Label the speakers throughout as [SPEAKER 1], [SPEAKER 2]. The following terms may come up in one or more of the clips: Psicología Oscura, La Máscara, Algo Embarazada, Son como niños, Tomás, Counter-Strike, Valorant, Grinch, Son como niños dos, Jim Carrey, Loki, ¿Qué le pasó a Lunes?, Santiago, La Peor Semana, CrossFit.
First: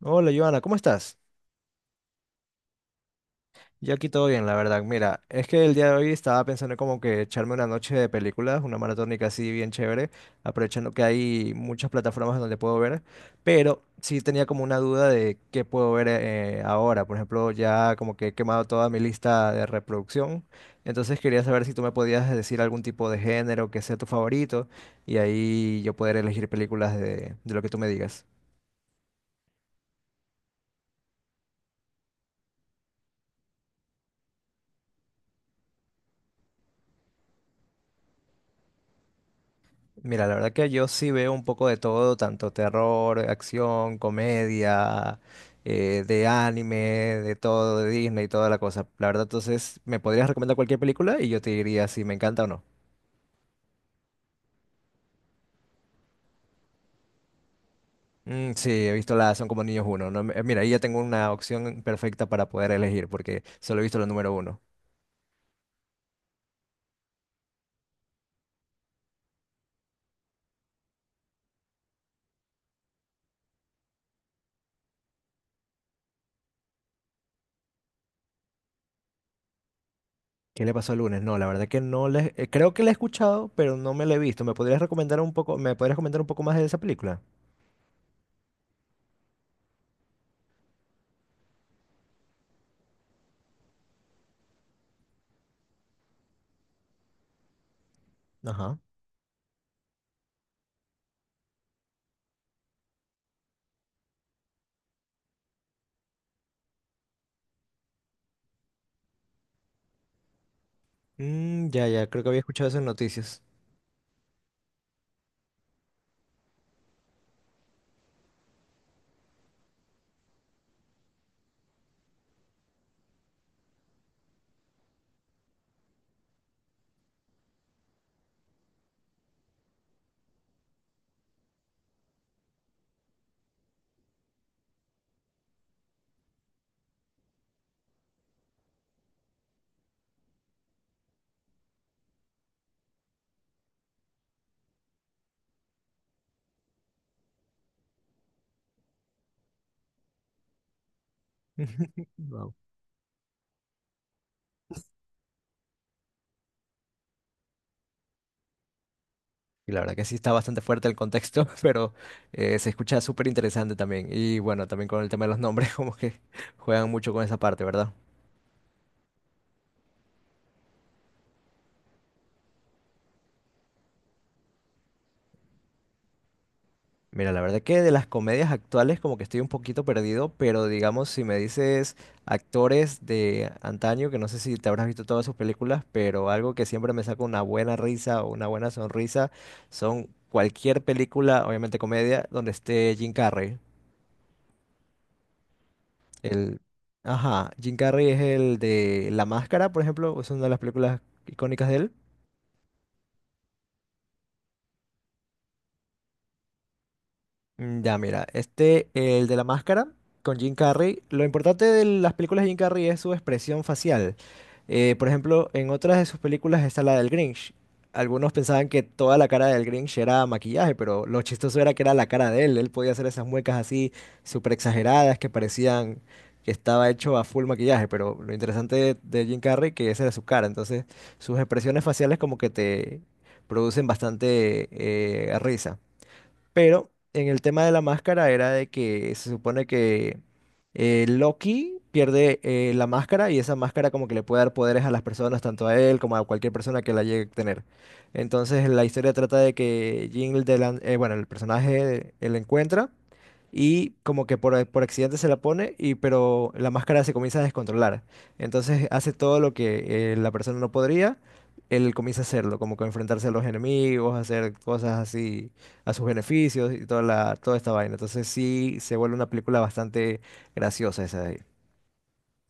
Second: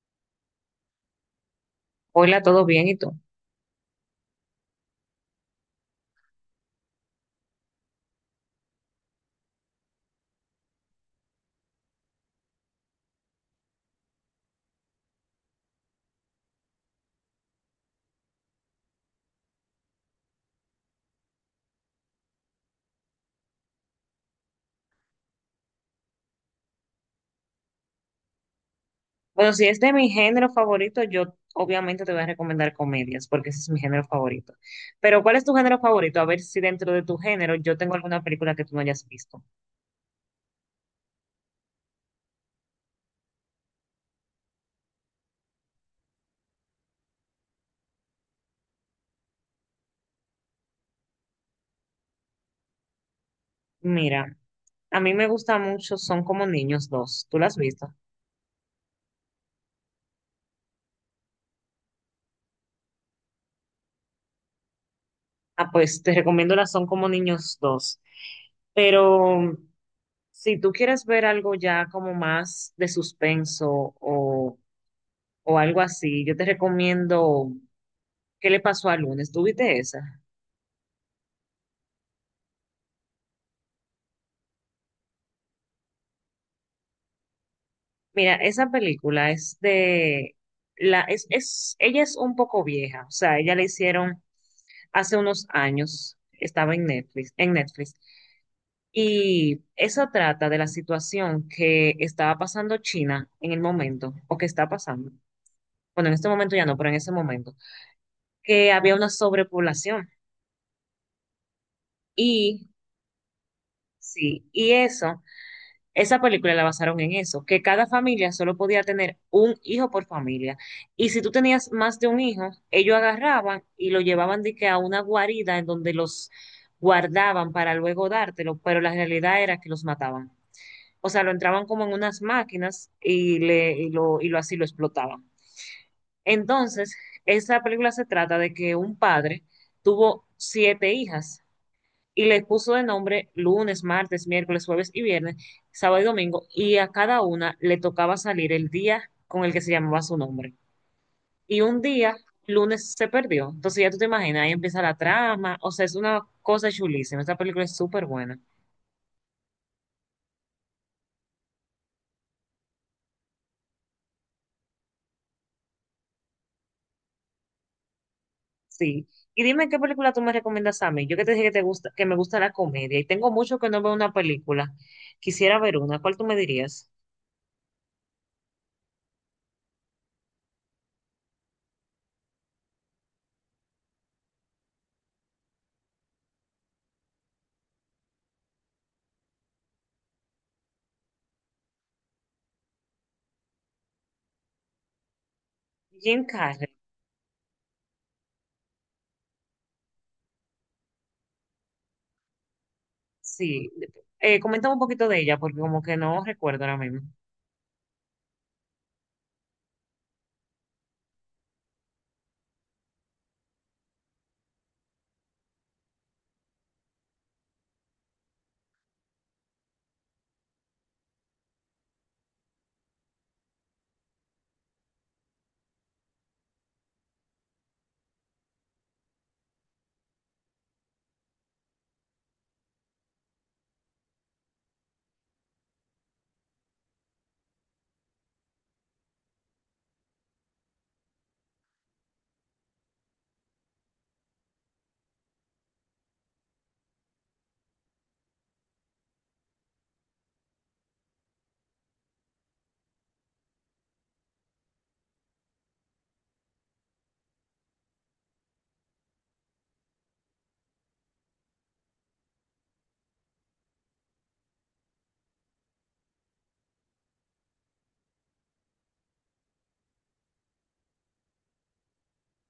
[SPEAKER 1] Hola, Joana, ¿cómo estás?
[SPEAKER 2] Hola, ¿todo bien? ¿Y tú?
[SPEAKER 1] Yo aquí todo bien, la verdad. Mira, es que el día de hoy estaba pensando como que echarme una noche de películas, una maratónica así bien chévere, aprovechando que hay muchas plataformas donde puedo ver, pero sí tenía como una duda de qué puedo ver ahora. Por ejemplo, ya como que he quemado toda mi lista de reproducción, entonces quería saber si tú me podías decir algún tipo de género que sea tu favorito y ahí yo poder elegir películas de lo que tú me digas.
[SPEAKER 2] Bueno, si es de mi género favorito, yo obviamente te voy a recomendar comedias, porque ese es mi género favorito. Pero, ¿cuál es tu género favorito? A ver si dentro de tu género yo tengo alguna película que tú no hayas visto.
[SPEAKER 1] Mira, la verdad que yo sí veo un poco de todo, tanto terror, acción, comedia, de anime, de todo, de Disney y toda la cosa. La verdad, entonces, ¿me podrías recomendar cualquier película y yo te diría si me encanta o no?
[SPEAKER 2] Mira, a mí me gusta mucho Son como niños dos. ¿Tú la has visto?
[SPEAKER 1] Mm, sí, he visto la Son como niños uno. No me- Mira, ahí ya tengo una opción perfecta para poder elegir porque solo he visto la número uno.
[SPEAKER 2] Ah, pues te recomiendo la Son como niños dos. Pero si tú quieres ver algo ya como más de suspenso o, o algo así, yo te recomiendo ¿Qué le pasó a Lunes? ¿Tú viste esa?
[SPEAKER 1] ¿Qué le pasó el lunes? No, la verdad que no le, creo que la he escuchado, pero no me la he visto. ¿Me podrías recomendar un poco, me podrías comentar un poco más de esa película?
[SPEAKER 2] Mira, esa película es de la es ella es un poco vieja, o sea, ella la hicieron hace unos años, estaba en Netflix, en Netflix.
[SPEAKER 1] Ajá.
[SPEAKER 2] Y eso trata de la situación que estaba pasando China en el momento o que está pasando. Bueno, en este momento ya no, pero en ese momento que había una sobrepoblación.
[SPEAKER 1] Mm, ya, ya, creo que había
[SPEAKER 2] Y
[SPEAKER 1] escuchado esas noticias.
[SPEAKER 2] sí, y eso, esa película la basaron en eso, que cada familia solo podía tener un hijo por familia. Y si tú tenías más de un hijo, ellos agarraban y lo llevaban de que a una guarida en donde los guardaban para luego dártelo, pero la realidad era que los mataban. O sea, lo entraban como en unas máquinas y lo así lo explotaban. Entonces, esa película se trata de que un padre tuvo siete hijas y les puso de nombre lunes, martes, miércoles, jueves y viernes, sábado y domingo, y a cada una le tocaba salir el día con el que se llamaba su nombre. Y un día,
[SPEAKER 1] Wow.
[SPEAKER 2] lunes, se perdió. Entonces ya tú te imaginas, ahí empieza la trama, o sea, es una cosa chulísima, esta película es súper buena.
[SPEAKER 1] Y la verdad que sí está bastante fuerte el contexto, pero se escucha súper interesante también. Y bueno, también con el tema de los nombres, como que juegan mucho con esa parte, ¿verdad?
[SPEAKER 2] Sí. Y dime qué película tú me recomiendas a mí. Yo que te dije que te gusta, que me gusta la comedia y tengo mucho que no veo una película. Quisiera ver una. ¿Cuál tú me dirías?
[SPEAKER 1] Mira, la verdad que de las comedias actuales como que estoy un poquito perdido, pero digamos si me dices actores de antaño, que no sé si te habrás visto todas sus películas, pero algo que siempre me saca una buena risa o una buena sonrisa son cualquier película, obviamente comedia, donde esté Jim Carrey.
[SPEAKER 2] Jim
[SPEAKER 1] El,
[SPEAKER 2] Carrey.
[SPEAKER 1] ajá, Jim Carrey es el de La Máscara, por ejemplo, es una de las películas icónicas de él.
[SPEAKER 2] Sí. Coméntame un poquito de ella porque como que no recuerdo ahora mismo.
[SPEAKER 1] Mm, ya, mira, este, el de la máscara con Jim Carrey, lo importante de las películas de Jim Carrey es su expresión facial. Por ejemplo, en otras de sus películas está la del Grinch. Algunos pensaban que toda la cara del Grinch era maquillaje, pero lo chistoso era que era la cara de él. Él podía hacer esas muecas así súper exageradas que parecían que estaba hecho a full maquillaje, pero lo interesante de Jim Carrey que esa era su cara. Entonces, sus expresiones faciales como que te producen bastante risa. Pero en el tema de la máscara era de que se supone que Loki pierde la máscara y esa máscara como que le puede dar poderes a las personas, tanto a él como a cualquier persona que la llegue a tener. Entonces la historia trata de que bueno, el personaje, él encuentra y como que por accidente se la pone y pero la máscara se comienza a descontrolar. Entonces hace todo lo que la persona no podría, él comienza a hacerlo, como que enfrentarse a los enemigos, hacer cosas así a sus beneficios y toda toda esta vaina. Entonces sí se vuelve una película bastante graciosa esa de ahí.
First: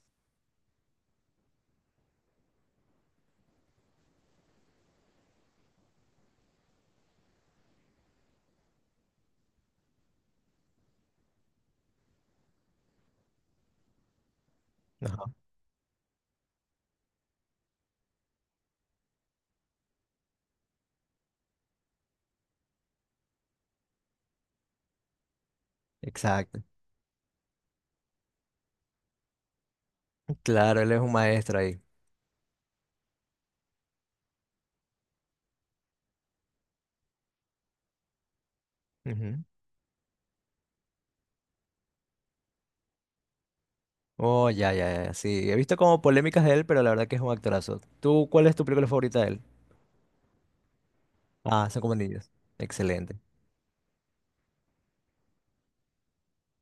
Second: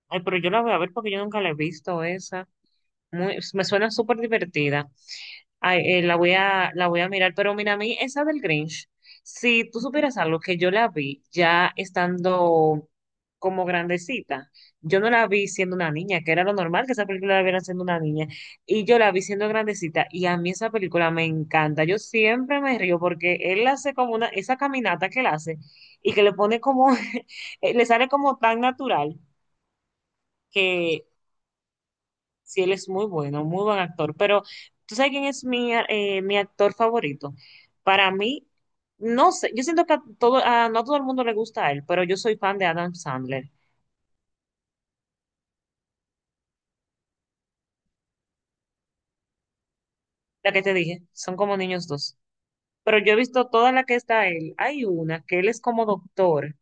[SPEAKER 2] Ay, pero yo la voy a ver porque yo nunca la he visto esa. Muy, me suena súper divertida. Ay, la voy a mirar, pero mira, a mí esa del Grinch, si tú supieras algo que yo la vi ya estando como grandecita, yo no la
[SPEAKER 1] Ajá,
[SPEAKER 2] vi siendo una niña, que era lo normal que esa película la vieran siendo una niña, y yo la vi siendo grandecita, y a mí esa película me encanta, yo siempre me río porque él hace como una, esa caminata que él hace, y que le pone
[SPEAKER 1] exacto.
[SPEAKER 2] como, le sale como tan natural.
[SPEAKER 1] Claro, él es
[SPEAKER 2] Que
[SPEAKER 1] un maestro ahí.
[SPEAKER 2] Sí, él es muy bueno, muy buen actor, pero ¿tú sabes quién es mi actor favorito? Para mí, no
[SPEAKER 1] Ujú.
[SPEAKER 2] sé, yo siento que a todo, a, no a todo el mundo le gusta a él, pero yo soy fan de Adam Sandler,
[SPEAKER 1] Oh, ya, ya, ya. Sí, he visto como polémicas de él, pero la verdad que es un actorazo. ¿Tú cuál es tu película favorita de él?
[SPEAKER 2] la que te dije, son como
[SPEAKER 1] Ah, son
[SPEAKER 2] niños
[SPEAKER 1] como
[SPEAKER 2] dos.
[SPEAKER 1] niños.
[SPEAKER 2] Pero yo he
[SPEAKER 1] Excelente.
[SPEAKER 2] visto toda la que está él. Hay una que él es como doctor,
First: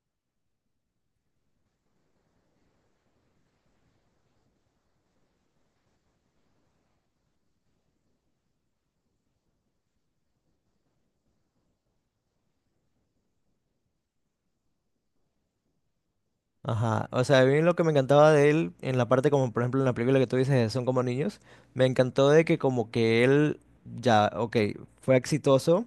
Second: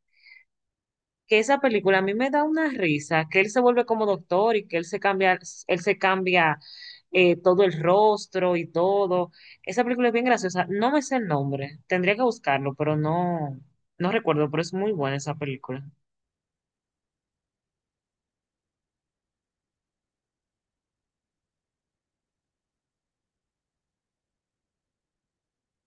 [SPEAKER 2] que esa película a mí me da una risa, que él se vuelve como doctor y que él se cambia, él se cambia todo el rostro y todo. Esa película es bien graciosa. No me sé el nombre, tendría que buscarlo, pero no recuerdo, pero es muy buena esa película.
[SPEAKER 1] Ajá. O sea, a mí lo que me encantaba de él, en la parte como, por ejemplo, en la película que tú dices, de son como niños, me encantó de que como que él, ya, ok, fue exitoso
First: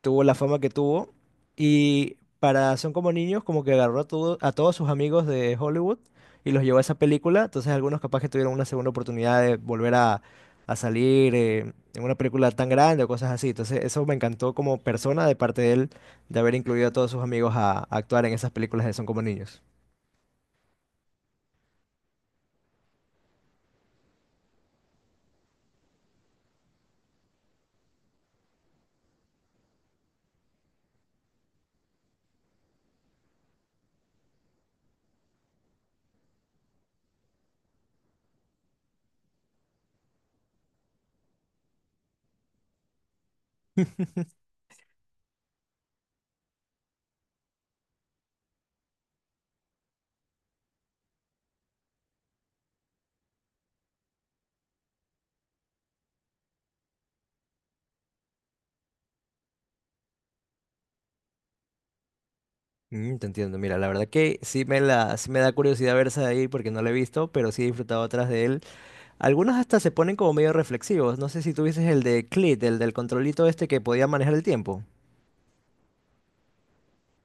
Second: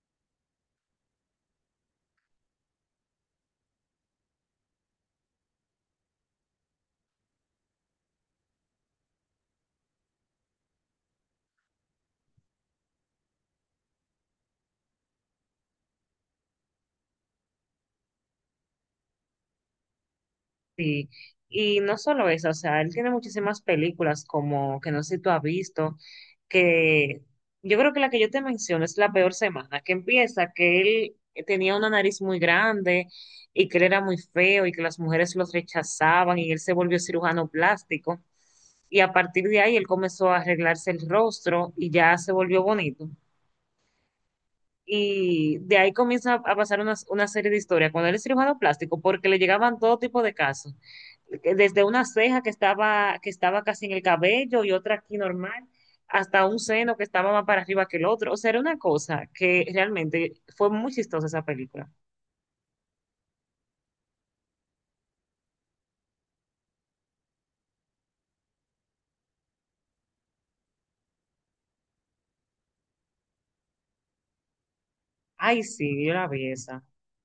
[SPEAKER 1] tuvo la fama que tuvo. Y para Son como niños, como que a todos sus amigos de Hollywood y los llevó a esa película. Entonces algunos capaz que tuvieron una segunda oportunidad de volver a salir en una película tan grande o cosas así. Entonces eso me encantó como persona de parte de él de haber incluido a todos sus amigos a actuar en esas películas de Son como niños.
[SPEAKER 2] Sí, y no solo eso, o sea, él tiene muchísimas películas como que no sé si tú has visto, que yo creo que la que yo te menciono es La Peor Semana, que empieza que él tenía una nariz muy grande y que él era muy feo y que las mujeres los rechazaban y él se volvió cirujano plástico y a partir de ahí él comenzó a arreglarse el rostro y ya se volvió bonito. Y de ahí comienza a pasar una serie de historias. Cuando él es cirujano plástico, porque le llegaban todo tipo de casos, que desde una ceja que estaba casi en el cabello y otra aquí normal, hasta un seno que estaba más para arriba que el otro. O sea, era una cosa que realmente fue muy chistosa esa película.
[SPEAKER 1] Mm, te entiendo, mira, la verdad que sí me da curiosidad ver esa de ahí porque no la he visto, pero sí he disfrutado otras de él. Algunos hasta se ponen como medio reflexivos. No sé si tuvieses el de Clit, el del controlito este que podía manejar el tiempo.
[SPEAKER 2] Ay, sí, yo la vi esa,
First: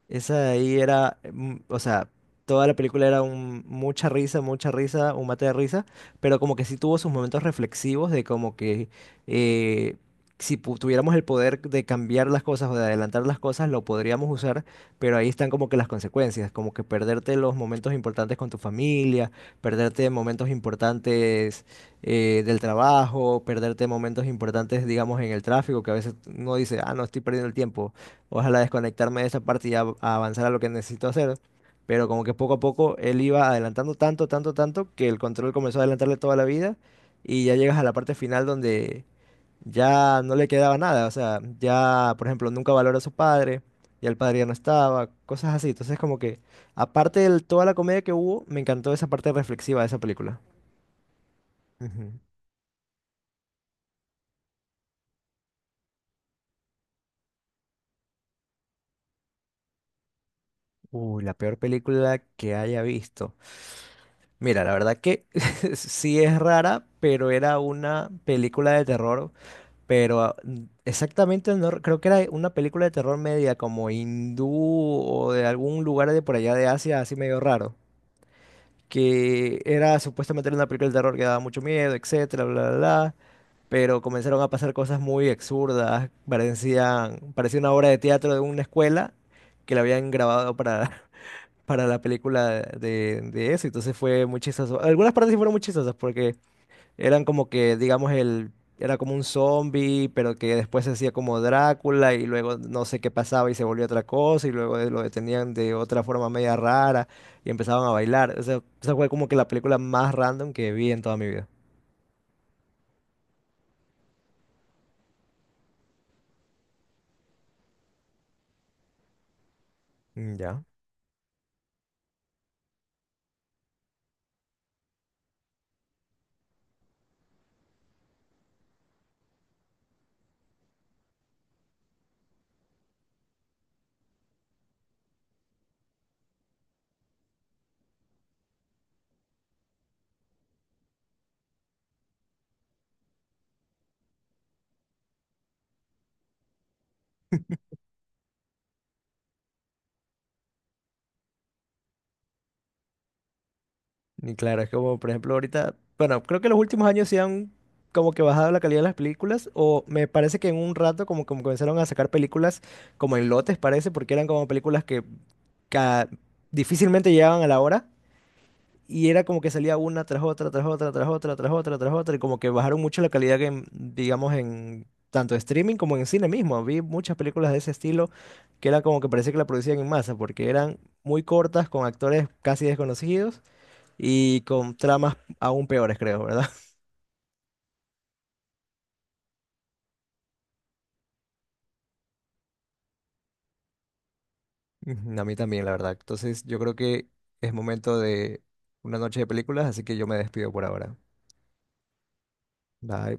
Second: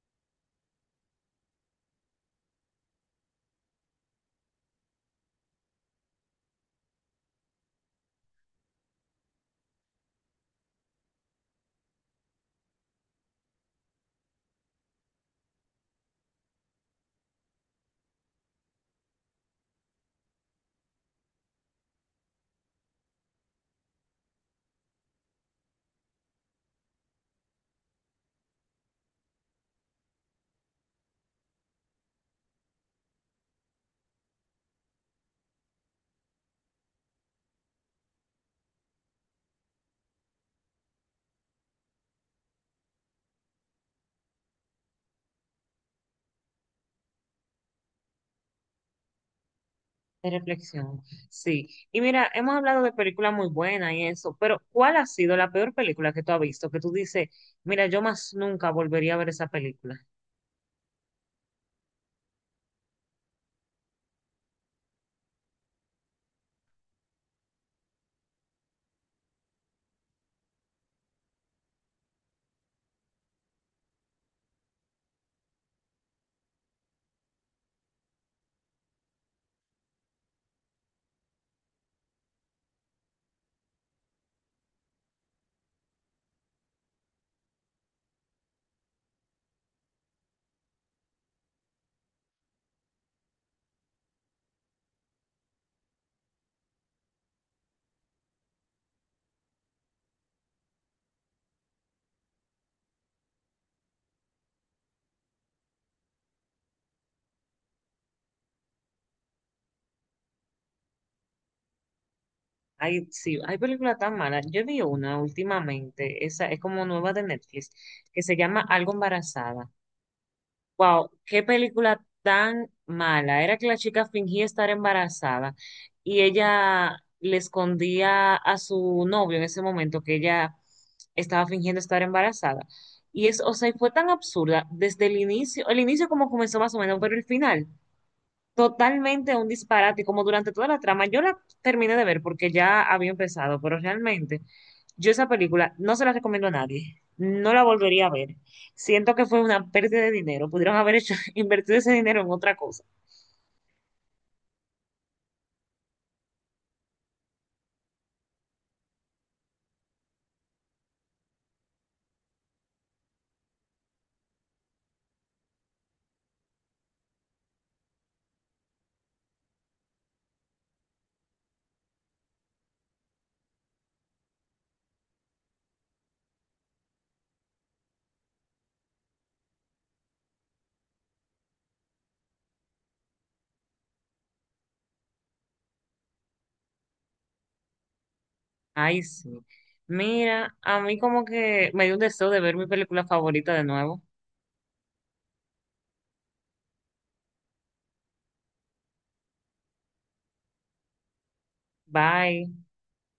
[SPEAKER 1] Esa de ahí era, mm, o sea, toda la película era un, mucha risa, un mate de risa, pero como que sí tuvo sus momentos reflexivos de como que eh, si tuviéramos el poder de cambiar las cosas o de adelantar las cosas, lo podríamos usar, pero ahí están como que las consecuencias, como que perderte los momentos importantes con tu familia, perderte momentos importantes del trabajo, perderte momentos importantes, digamos, en el tráfico, que a veces uno dice, ah, no, estoy perdiendo el tiempo. Ojalá desconectarme de esa parte y avanzar a lo que necesito hacer. Pero como que poco a poco él iba adelantando tanto, tanto, tanto que el control comenzó a adelantarle toda la vida y ya llegas a la parte final donde ya no le quedaba nada. O sea, ya, por ejemplo, nunca valora a su padre, ya el padre ya no estaba, cosas así. Entonces como que, aparte de toda la comedia que hubo, me encantó esa parte reflexiva de esa
[SPEAKER 2] de
[SPEAKER 1] película.
[SPEAKER 2] reflexión. Sí. Y
[SPEAKER 1] Ujú.
[SPEAKER 2] mira, hemos hablado de películas muy buenas y eso, pero ¿cuál ha sido la peor película que tú has visto? Que tú dices, mira, yo más nunca volvería a ver esa película.
[SPEAKER 1] La peor película que haya visto. Mira, la verdad que sí es rara, pero era una película de terror, pero ah, n- exactamente no, re- creo que era una película de terror media como hindú o de algún lugar de por allá de Asia, así medio raro, que era supuestamente una película de terror que daba mucho miedo, etcétera, bla, bla, bla, pero comenzaron a pasar cosas muy absurdas, parecía una obra de teatro de una escuela que la habían grabado para para la película de eso. Entonces fue muy chistoso. Algunas partes sí fueron muy chistosas porque eran como que, era como un zombie, pero que después se hacía como Drácula y luego no sé qué pasaba y se volvió otra cosa y luego lo detenían de otra forma media rara y empezaban a bailar. O sea, esa fue como que la película más random que vi en toda mi vida.
[SPEAKER 2] Ay, sí, hay películas tan malas. Yo vi una últimamente, esa es como nueva de Netflix, que se llama Algo Embarazada.
[SPEAKER 1] Mm, ya.
[SPEAKER 2] Wow, qué película tan mala. Era que la chica fingía estar embarazada y ella le escondía a su novio en ese momento que ella estaba fingiendo estar embarazada. Y es, o sea, y fue tan absurda desde el inicio como comenzó más o menos, pero el final totalmente un disparate, como durante toda la trama. Yo la terminé de ver porque ya había empezado, pero realmente yo esa película no se la recomiendo a nadie. No la volvería a ver. Siento que fue una pérdida de dinero. Pudieron haber hecho, invertido ese dinero en otra cosa.
[SPEAKER 1] Y claro, es como, por ejemplo, ahorita, bueno, creo que los últimos años sí han como que bajado la calidad de las películas, o me parece que en un rato como comenzaron a sacar películas como en lotes, parece, porque eran como películas que ca- difícilmente llegaban a la hora, y era como que salía una tras otra, tras otra, tras otra, tras otra, tras otra, y como que bajaron mucho la calidad que, digamos, en tanto streaming como en cine mismo. Vi muchas películas de ese estilo que era como que parecía que la producían en masa, porque eran muy cortas, con actores casi desconocidos y con tramas aún peores, creo, ¿verdad?
[SPEAKER 2] Ay, sí. Mira, a mí como que me dio un deseo de ver mi película favorita de nuevo.
[SPEAKER 1] Ujú, a mí también, la verdad. Entonces, yo creo que es momento de una noche de películas, así que yo me despido por ahora.
[SPEAKER 2] Bye.
[SPEAKER 1] Bye.